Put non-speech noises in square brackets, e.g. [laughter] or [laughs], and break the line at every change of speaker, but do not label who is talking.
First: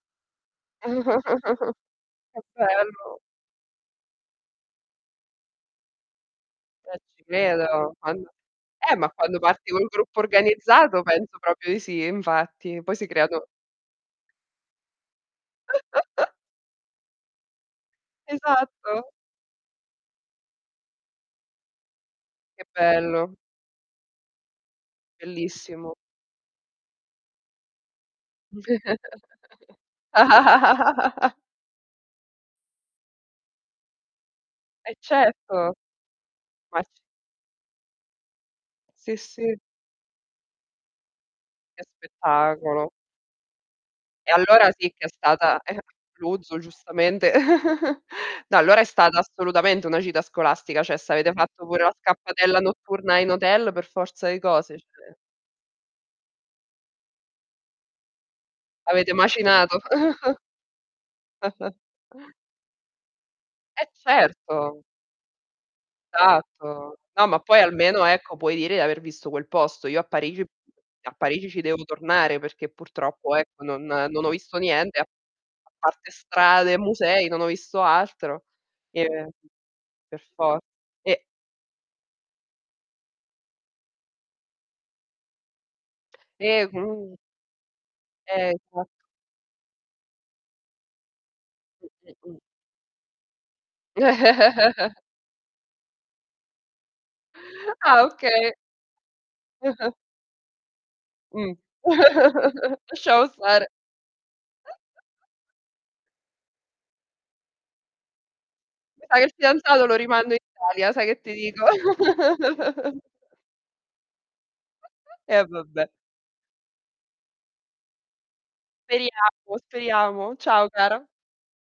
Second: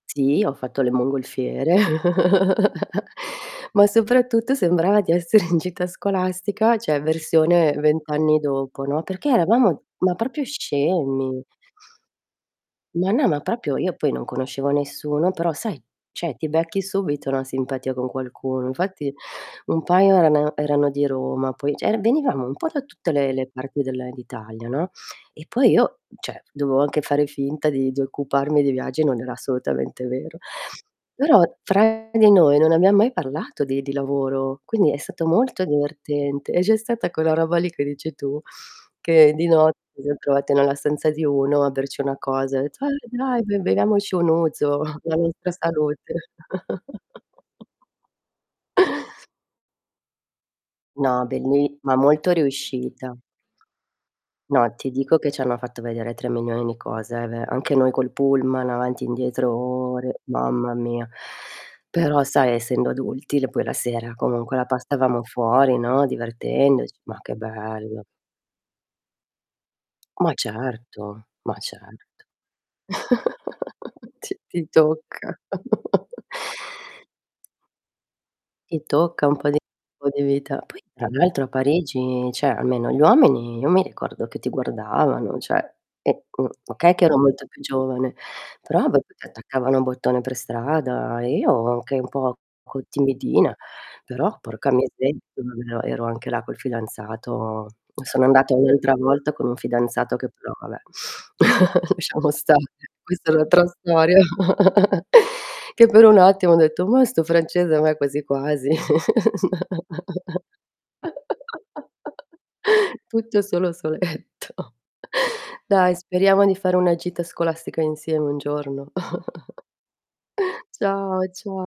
Sì, ho fatto le mongolfiere,
[chuckles] Che
[chuckles]
bello!
ma soprattutto sembrava di essere in gita scolastica,
Eh,
cioè,
ci
versione
credo.
20
Quan
anni dopo,
eh,
no,
ma
perché
quando parti
eravamo
col
ma
gruppo
proprio
organizzato penso
scemi.
proprio i sì, infatti poi si
Ma no, ma
creato
proprio io poi non conoscevo nessuno, però, sai,
[chuckles]
cioè ti becchi subito una simpatia con qualcuno.
Esatto.
Infatti, un paio erano erano di Roma, poi c'e venivamo un
Che
po' da tutte le
bello.
le parti della e d'Italia, no, e poi
Bellissimo.
io, cioè, dovevo anche fare finta di di occuparmi di viaggi, non era
[chuckles]
assolutamente vero.
[laughs]
Però, fra di noi non abbiamo mai parlato di di lavoro, quindi
Eh,
è stato molto
certo!
divertente, e c'è
Ma ci
stata quella roba lì che dici tu,
Sì,
che di
sì.
notte mi son trovata nella stanza di uno a
Che
berci una cosa, ha etto:
spettacolo.
"Eh, dai! Be beviamoci un
E allora
Ouzo,
sì
[chuckles]
che è
la nostra
stata eh,
salute."
l'ouzo giustamente. [chuckles] No, allora è stata
[chuckles]
assolutamente una gita scolastica, cioè se
No,
avete fatto
belli
pure la
ma molto
scappatella
riuscita.
notturna in hotel per forza di
No,
cose,
ti
cioè
dico che ci hanno fatto vedere 3 milioni di cose, eh, ve anche noi col pullman avanti
Avete
indietro
macinato.
ore,
[chuckles]
mamma mia.
[chuckles]
Però, sai, essendo adulti, il poi la
Eh,
sera, comunque, la
certo.
passavamo fuori, no,
Esatto,
divertendoci, ma
No,
che
ma poi almeno,
bello.
ecco, puoi dire di aver visto quel posto. Io a
Ma
Parigi a
certo,
Parigi
ma
ci devo
certo.
tornare, perché purtroppo, ecco, non
[chuckles]
non ho
Ti
visto
ti
niente, a
tocca.
a parte
[chuckles]
strade e musei, non ho visto altro
Ti tocca
e
un po' di po' di
per for
vita. Poi, tra
e
l'altro a Parigi, cioè, almeno gli uomini io mi ricordo che ti guardavano, cioè, e uhm,
e
okay che
comun
ero molto più giovane,
Eh,
però
esatto.
[unintelligible] ti attaccavano bottone per strada, e io anche un poco
[unintelligible]
timidina, però porca
[chuckles]
miseria, [unintelligible] ero anche là col fidanzato.
Ah,
Sono
okay.
andata un'altra volta con un
[chuckles]
fidanzato che però va beh,
Mh.
[chuckles] sciamo stare,
[chuckles] Lasciamo
questa è l'altra
stare.
storia.
[chuckles]
[chuckles] Che per un attimo ho detto: "Mah, 'sto francese a me quasi, quasi!"
Mi sa che il fidanzato lo rimando in Italia, sai che ti dico?
[chuckles]
[chuckles]
Tutto solo soletto.
[chuckles] Eh,
[chuckles]
vabbè.
Dai, speriamo di fare una gita scolastica insieme un giorno.
Speriamo, speriamo.
[chuckles]
Ciao, cara.
Ciao, cia